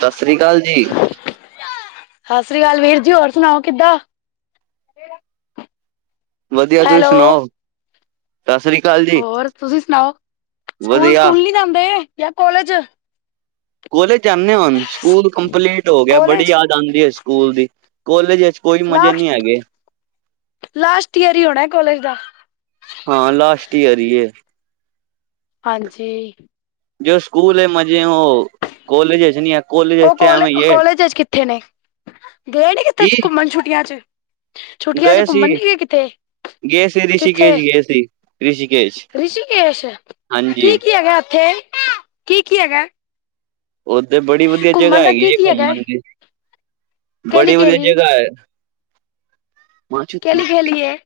ਸਤਿ ਸ੍ਰੀ ਅਕਾਲ ਜੀ। ਸਤਿ ਸ੍ਰੀ ਅਕਾਲ ਵੀਰ ਜੀ ਹੋਰ ਸੁਣਾਓ ਕਿੱਦਾਂ। ਵਧੀਆ ਤੁਸੀਂ ਹੈਲੋ ਸੁਣਾਓ ਸਤਿ ਸ਼ੀ ਅਕਾਲ ਜੀ। ਹੋਰ ਤੁਸੀਂ ਸੁਣਾਓ ਵਧੀਆ ਸਕੂਲ-ਸਕੂਲ ਨੀ ਜਾਂਦੇ ਜਾਂ ਕੋਲਜ ਕੋਲੇਜ ਜਾਂਦੇ ਹੋੁਣ ਸਕੂਲ ਕੰਪਲੀਟ ਹੋ ਗਿਆ ਬੜੀ ਕੋਲਜ ਯਾਦ ਆਂਦੀ ਹੈ ਸਕੂਲ ਦੀ ਕੋਲੇਜ ਵਿੱਚ ਕੋਈ ਮਜ਼ੇ ਨਹੀਂ ਲਾਸਟ ਹੈਗੇ -ਲਾਸਟ ਈਅਰ ਹੀ ਹੋਣਾ ਕੋਲਜ ਦਾ ਹਾਂ ਲਾਸਟ ਈਅਰ ਹੀ ਏ। ਹਾਂਜੀ ਜੋ ਸਕੂਲ ਹੈ ਮਜੇ ਉਹ ਕੋਲਜ 'ਚ ਨਹੀਂ ਆਂਦ ਉਹ ਕੋਲੇ ਕੋਲੇਜ 'ਚ ਕਿੱਥੇ ਨੇ ਗਏ ਨੀ ਕਿੱਥੇ ਕੀ ਘੁੰਮਣ ਛੁੱਟੀਆਂ 'ਚ ਛੁੱਟੀਆਂ 'ਚ ਗਏ ਸੀ ਘੁੰਮਣ ਨੀ ਗ ਕਿੱਥੇ ਗਏ ਸੀ ਕਿੱਥੇ ਰਿਸ਼ੀਕੇਸ਼ ਗਏ ਸੀ ਰਿਸ਼ੀਕੇਸ਼ ਰਿਸ਼ੀਕੇਸ਼ ਹਾਂਜੀ। ਕੀ-ਕੀ ਹੈਗਾ। ਉਧਰ ਬੜੀ ਵਧੀਆ ਘੁੰਮਣ ਜਗ੍ਹਾ ਦਾ ਹੈਗੀ ਕੀ ਹੈ ਕੀ ਹੈਗਾ ਘੁੰਮਣ ਦੀ। ਕੇਲੀ ਬੜੀ ਵਧੀਆ ਕੇਲੀ ਜੇਗਾਾਏ। ਕਲੀ ਵੀਏ।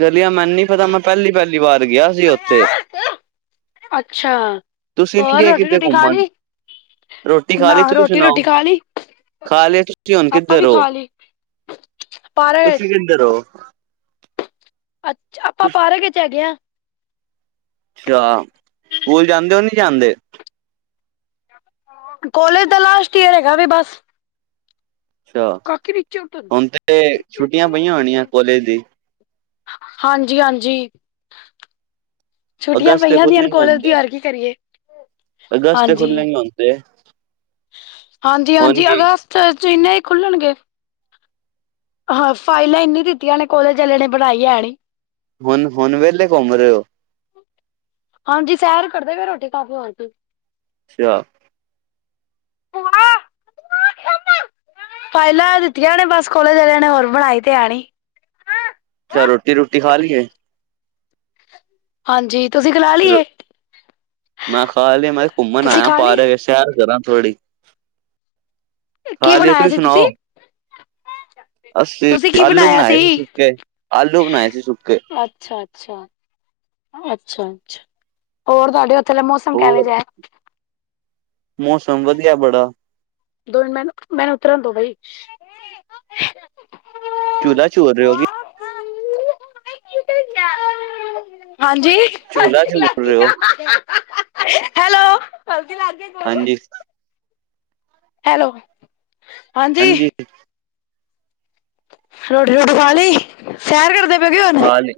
ਗਲੀਆਂ ਮੈਨੂੰ ਨ ਪਤਾ ਮੈਂ ਪਹਿਲੀ ਪਹਿਲੀ ਵਾਰ ਗਿਆ ਸੀ ਉੱਥੇ ਅੱਛਾ ਤੁਸੀਂ ਨੀ ਹੋਰ ਗਏ ਰੋਟੀ ਕਿਤੇ ਰੂਟੀ ਖਾ ਘੁੰਮਣ ਲਈ। ਰੋਟੀ ਖਾ ਨਾ ਲਈ ਤੁਸੀਂ ਰੋਟੀ ਸੁਣਾਓ ਰੋਟੀ ਖਾ ਲਈ। ਖਾ ਲਈ ਤੁਸੀਂ ਹੁਣ ਆਪਾਂ ਕਿੱਧਰ ਵੀ ਹੋ ਖਾ ਲਈ ਪਾਰਾ। ਰੋ ਅੱਛਾ ਆਪਾਂ ਪਾਰਕ ਚ ਹੈਗੇ ਹਾਂ। ਅੱਛਾ ਸਕੂਲ ਜਾਂਦੇ ਉਹ ਨਹੀਂ ਜਾਂਦੇ? ਕੋਲੇਜ ਦਾ ਲਾਸਟ ਈਅਰ ਹੈਗਾ ਵੀ ਬਸ। ਅੱਛਾ ਕਾਕੀ ਨੀਚੇ ਉਤਰ ਹੁਣ ਤੇ ਨੀਚੇ ਉਤਰ ਛੁੱਟੀਆਂ ਪਈਆਂ ਹੋਣੀਆਂ ਕੋਲੇਜ ਦੀ। ਹਾਂਜੀ -ਹਾਂਜੀ ਛੁੱਟੀਆਂ ਅਗਸਤ ਤੇ ਪਈਆਂ ਦੀਆਂ ਖੁੱਲਣਗੇ ਹੁਣ ਕੋਲੇਜ ਦੀ ਤੇ ਹੋਰ ਕੀ ਕਰੀਏ? ਅਗਸਤ ਤੇ ਹਾਂਜੀ, ਖੁੱਲਣਗੇ ਹੁਣ ਤੇ ਹਾਂਜੀ ਹੁਣ -ਹਾਂਜੀ ਕੀ ਅਗਸਤ ਇੰਨੇ ਹੀ ਖੁੱਲਣਗੇ। ਹਾਂ ਫਾਈਲਾਂ ਇਨੀ ਦਿੱਤੀਆਂ ਨੇ ਕੋਲੇਜ ਆਲਿਆਂ ਨੇ ਬਣਾਈ ਹੈਣੀ। ਹੁਣ -ਹੁਣ ਵਿਹਲੇ ਘੁੰਮ ਰਹੇ ਹੋਃ ਹਾਂਜੀ ਸੈਰ ਕ ਕਰਦੇ ਪਏ ਰੋਟੀ ਖਾਕੇ ਹੋਰ ਕੀ? ਅੱਛਾ, ਪਾਈਲਾਂ ਦਿੱਤੀਆਂ ਨੇ ਬਸ ਕੋੋਲੇਜ ਆਲਿਆਂ ਨੇ ਹੋਰ ਬਣਾਈ ਤਾ ਹੈ ਨਹੀਂ। ਅੱਛਾ ਰੋਟੀ ਰੂਟੀ ਖਾ ਲਈ ਕੇ? ਹਾਂਜੀ ਤੁਸੀਂ ਖਲਾ ਦੀ? ਮੈਂ ਖਾਲ ਮੈਂ ਘੁੰਮਣ ਤੁਸੀਂ ਆਇਆ ਖਾ ਲਈ ਪਾਰਕ ਚ। ਸੈਰ ਕਰਾ ਥੋੜੀ ਕੀ ਜੀ ਬਣਾਇਆ ਤੁਸੀਂ ਸੀ ਸੁਣਾਓ? ਅੱਸੀ ਤੁਸੀਂ ਕੀ ਆਲੂ ਬਣਾਇਆ ਬਣਾਏ ਸੀ ਸੁੱਕੇ ਆਲੂ ਬਣਾਏ ਸੀ ਸੁੱਕੇ। ਅੱਛਾ, ਅ ਅੱਛਾ -ਅੱਛਾ ਹੋਰ ਤੁਹਾਡੇ! ਉੱਥੇ ਦਾ ਮੌਸਮ ਹੋਰ ਕਿਵੇਂ ਜਿਹਾ ਹੈ? ਮੌਸਮ ਵਧੀਆ ਬੜਾ। ਦੋ ਮੈ ਮੈਨੂੰ ਉਤਰਾਂ ਦੋ ਬਈ। ਚੁਲ੍ਹਾ ਚੋੂਲ ਰਹੇ ਹੋਗੇ ਹਾਂਜੀ! ਝੂਲਾ ਝੂਲ ਰਹੇ ੳ? ਹੈਲੋ ਹਲਜੀ ਲਾ ਗ ਹਾਂਜੀ ਹੈਲੋ ਹਾਂਜੀ, ਰੋਟੀ ਰੋਟੀ ਖ ਲਈ ਸੈਰ ਕਰਦੇ ਪਏ ਗਏ ਹੁਣ? ਖਾਲ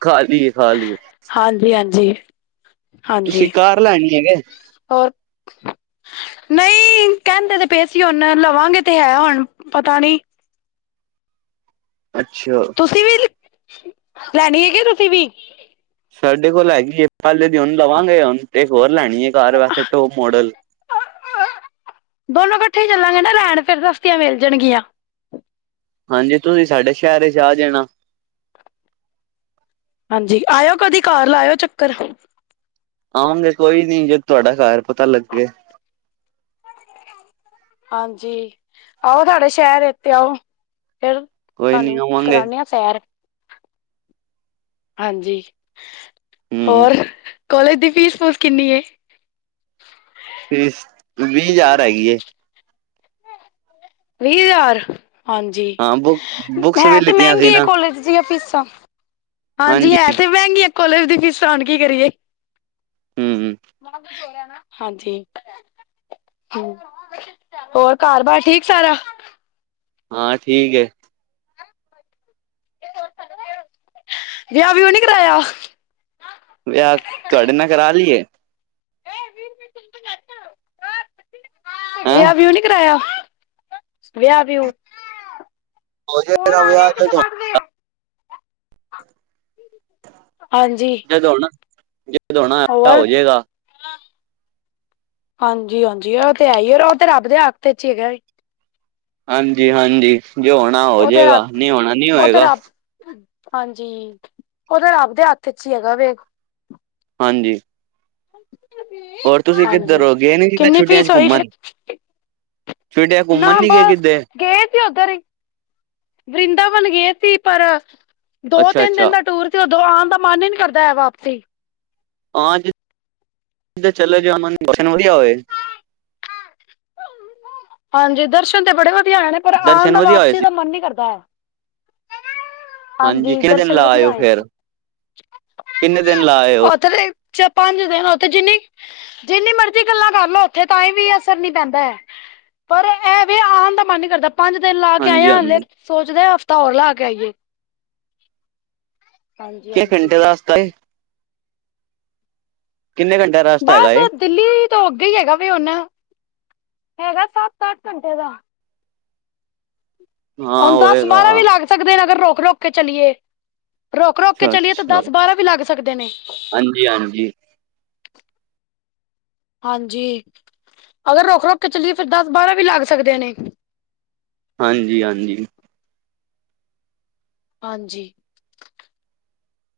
ਖਾਲੀਏ ਖ ਲਈ ਏ। ਹਾਂਜੀ -ਹਾਂਜੀ ਤੁਸੀਂ ਹਾਂਜੀ। ਕਾਰ ਲੈਣੀ ਆ ਕੇ? ਹੋਰ? ਨਹੀਂ ਕਹਿੰਦੇ ਤੇ ਪਏਸੀ ਹੁਣ ਲਵਾਂਗੇ ਤੇ ਹੈ ਹੁਣ ਪਤਾ ਨਹੀਂ। ਅੱਛਾ ਤੁਸੀਂ ਵੀ ਲੈਣੀ ਹੈਗੀ ਤੁਸੀਂ ਵੀ? ਸਾਡੇ ਕੋਲ ਹੈਗੀ ਏ ਪਹਿਲੇੇ ਦੀ ਹੁਨ ਲਵਾਂਗੇ ਹੁਣ ਤੇ ਹੋਰ ਲੈਣੀ ਹੈ ਕਾਰ ਵੈਸੇ ਟੋਪ ਮੋਡਲ। ਦੋਨੋ ਇਕੱਠੇ ਹੀ ਚੱਲਾਂਗੇ ਨਾ ਲੈਣ ਫਿਰ ਸਸਤੀਆਂ ਮਿਲ ਜਾਣਗੀਆਂ। ਹਾਂਜੀ ਤੁਸੀਂ ਸਾਡੇ ਸ਼ਹਿਰ ਚ ਆ ਜਾਣਾ। ਹਾਂਜੀ ਆਇਓ ਕਦੀ ਘਰ ਲਾਇੳ ਚੱਕਰ। ਆਉਗੇ ਕੋਈ ਨੀ ਜੇ ਤੁਹਾਡਾ ਘਰ ਪਤਾ ਲੱਗੇ। ਹਾਂਜੀ ਆਓ ਤੁਡੇ ਸ਼ਹਿਰ ਇੱਥੇ ਆਓ ਫਿਰ। ਕੋਈ ਨੀ ਤੁਾਨੂੰ ਆਵਾਂਗੇ ਕਰਾਉਦੇ ਹਾਂ ਸੈਰ। ਹਾਂਜੀ ਹਮ ਹੋਰ ਕੋਲਜ ਦੀ ਫੀਸ ਫੂਸ ਕਿੰਨੀ ਏ? ਫੀਸ ਵੀਹ ਹਜ਼ਾਰ ਹੈਗੀ ਏ। ਵੀਹ ਹਜ਼ਾਰ ਹਾਂਜੀ ਹਾਂ ਬੁੱਕ ਬੁੱਕਸ ਵੀ ਹੈ ਤੇ ਲਿੱਤੀਆਂ ਮਹਿੰਗੀ ਸੀ ਏ ਨਾ ਕੋਲੇਜ ਦੀਆਂ ਫੀਸਾ। ਹਾਂਜੀ ਹੈ ਤੇ ਮਹਿੰਗੀਆਂ ਕੋਲਜ ਦੀ ਫੀਸਾ ਹੁਣ ਕੀ ਕਰੀਏ। ਹਮ-ਹਮ ਹਾਂਜੀ ਹੋਰ ਘਰ ਬਾਰ ਠੀਕ ਸਾਰਾ। ਹਾਂ ਠੀਕ ਹੈ। ਵਿਆਹ ਵੀਓ ਨੀ ਕਰਾਇਆ। ਵਿਆਹ ਤੁਹਾਡੇ ਨਾਲ ਕਰਾ ਲਈਏ। ਹੈਂ ਵਿਆਹ ਵਿਊ ਨੀ ਕਰਾਇਆ। ਵਿਆਹ ਵਿਊ, ਹੋ ਫੋਨ ਜਾਏਗਾ ਆ ਰਿਹਾ ਵਿਆਹ ਪਿੱਛੋਂ ਜਦੋਂ ਕੱਟ ਦੇ। ਹਾਂਜੀ [unintelligible] ਵਿਆਹ ਹੋਰ ਹੋ ਜਾਏਗਾ ਹਾਂਜੀ-ਹਾਂਜੀ ਉਹ ਤੇ ਹੈ ਹੀ ਉਹ ਤੇ ਰੱਬ ਦੇ ਹਾਥ ਇਚ ਹੀ ਹੈਗਾ। ਹਾਂਜੀ-ਹਾਂਜੀ ਜੇ ਹੋਣਾ ਉਹ ਤੇ ਰੱਬ ਹੋਜੇਗਾ ਨੀ ਹੋਣਾ ਨੀ ਉਹ ਤੇ ਹੋਏਗਾ। ਰੱਬ ਹਾਂਜੀ ਉਹਤੇ ਰੱਬ ਦੇ ਹੱਥ ਚ ਹੀ ਹੈਗਾ ਵੇ। ਹਾਂਜੀ ਹੋਰ ਤੁਸੀਂ ਕਿੱਧਰ ਹਾਂਜੀ ਹੋ ਗਏ ਨੀ ਕਿੱਥੇ ਕਿੰਨੀ ਛੁੱਟੀਆਂ ਚ ਫੀਸ ਹੋਈ ਘੁੰਮਣ। ਫਿਰ ਛੁੱਟੀਆਂ ਚ ਨਾ ਘੁੰਮਣ ਨਹੀਂ ਗਏ ਬਸ ਕਿੱਥੇ। ਗਏ ਸੀ ਉੱਧਰ ਹੀ ਵਰਿੰਦਾਵਨ ਗਏ ਸੀ ਪਰ ਦੋ ਅੱਛਾ ਤਿੰਨ ਅੱਛਾ ਦਿਨ ਦਾ ਟੂਰ ਤੇ ਉਧਰੋਂ ਆਉਣ ਦਾ ਮਨ ਹੀ ਨੀ ਕਰਦਾ ਹੈ ਵਾਪਸੀ। ਹਾਂਜ ਕਿਧਰੇ ਚਲੇ ਜਾਓ ਮਨ [unintelligible] ਹਾਂਜੀ ਦਰਸ਼ਨ ਤੇ ਬੜੇ ਵਧੀਆ ਹੋਏ ਨੇ ਪਰ ਆਉਣ ਦਰਸ਼ਨ ਦਾ ਵਧੀਆ ਹੋਏ ਵਾਪਸੀ ਸੀ ਦਾ ਮਨ ਨੀ ਕਰਦਾ ਹੈ। ਹਾਂਜੀ ਕਿੰਨੇ ਦਿਨ ਦਰਸ਼ਨ ਲਾ ਆਏ ਵਧੀਆ ਹੋ ਹੋਏ ਫੇਰ ਸੀ ਕਿੰਨੇ ਦਿਨ ਲਾ ਆਏ ਹੋ ਓਥੇ ਤੇ ਚ ਪੰਜ ਦਿਨ ਉਥੇ ਜਿੰਨੀੇ ਜਿੰਨੀ ਮਰਜ਼ੀ ਗੱਲਾਂ ਕਰਲੋ ਉੱਥੇ ਤਾਂ ਹੀ ਵੀ ਅਸਰ ਨੀ ਪੈਂਦਾ ਹੈ। ਪਰ ਇਹ ਵੀ ਆਉਣ ਦਾ ਮਨ ਨੀ ਕਰਦਾ। ਪੰਜ ਦਿਨ ਲਾ ਕੇ ਹਾਂਜੀ ਆਏਆ ਹਲੇ ਹਾਂਜੀ ਸੋਚਦੇ ਆ ਹਫ਼ਤਾ ਹੋਰ ਲਾ ਕੇ ਆਈਏ। ਕਿੰਨੇ ਹਾਂਜੀ-ਹਾਂਜੀ ਘੰਟੇ ਦਾ ਰਸਤਾ ਏ ਕਿੰਨੇ ਘੰਟੇ ਦਾ ਰਸਤਾ ਹੈਗਾ ਬਸ ਏ ਦਿੱਲੀ ਤੋਂ ਅੱਗੇ ਹੀ ਹੈਗਾ ਵੇ ਹੁਣ ਹੈਗਾ ਸੱਤ-ਅੱਠ ਘੰਟੇ ਦਾ। ਹਾਂ ਹੁਣ ਦਸ ਹੋਏਗਾ ਬਾਰਾਂ ਵੀ ਲੱਗ ਸਕਦੇ ਨੇ ਅਗਰ ਰੋਕ-ਰੋਕ ਕੇ ਚਲੀਏ ਰੋਕ-ਰੋਕ ਕੇ ਅੱਛਾ ਚਲੀਏ ਤਾ ਦਸ ਬਾਰਾ ਵੀ ਲੱਗ ਸਕਦੇ ਨੇ। ਹਾਂਜੀ-ਹਾਂਜੀ ਹਾਂਜੀ ਅਗਰ ਰੁਕ-ਰੁਕ ਕੇ ਚਲੀਏ ਫਿਰ ਦਸ ਬਾਰਾ ਵੀ ਲੱਗ ਸਕਦੇ ਨੇ। ਹਾਂਜੀ-ਹਾਂਜੀ ਹਾਂਜੀ